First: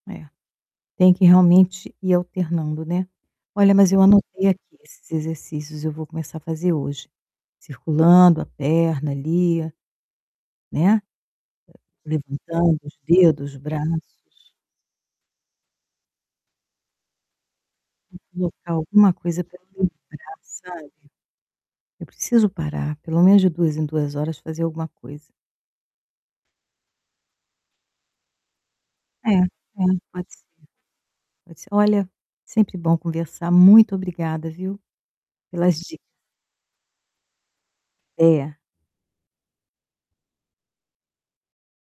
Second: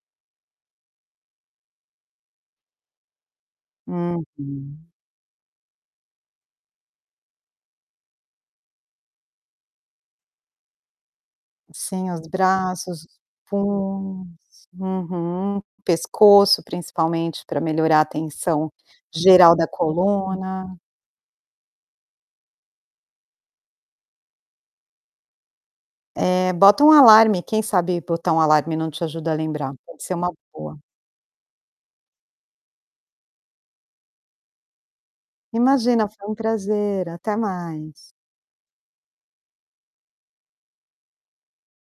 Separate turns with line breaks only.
É. Tem que realmente ir alternando, né. Olha, mas eu anotei aqui
Uhum.
esses exercícios, e eu vou começar a fazer hoje. Circulando a perna ali, né, eh,
Sim, os
levantando os
braços, os
dedos,
punhos.
braços.
Uhum, pescoço, principalmente, pra melhorar a
Vou
tensão
colocar alguma coisa
geral
pra
da
eu lembrar,
coluna.
sabe, eu preciso parar, pelo menos de 2 em 2 horas fazer alguma coisa.
Eh, bota um alarme, quem sabe botar um alarme não te
É,
ajuda a lembrar?
é,
Pode ser uma
pode ser.
boa.
Poder ser Olha, sempre bom conversar. Muito obrigada, viu, pelas dicas.
Imagina. Foi um prazer. Até mais.
É.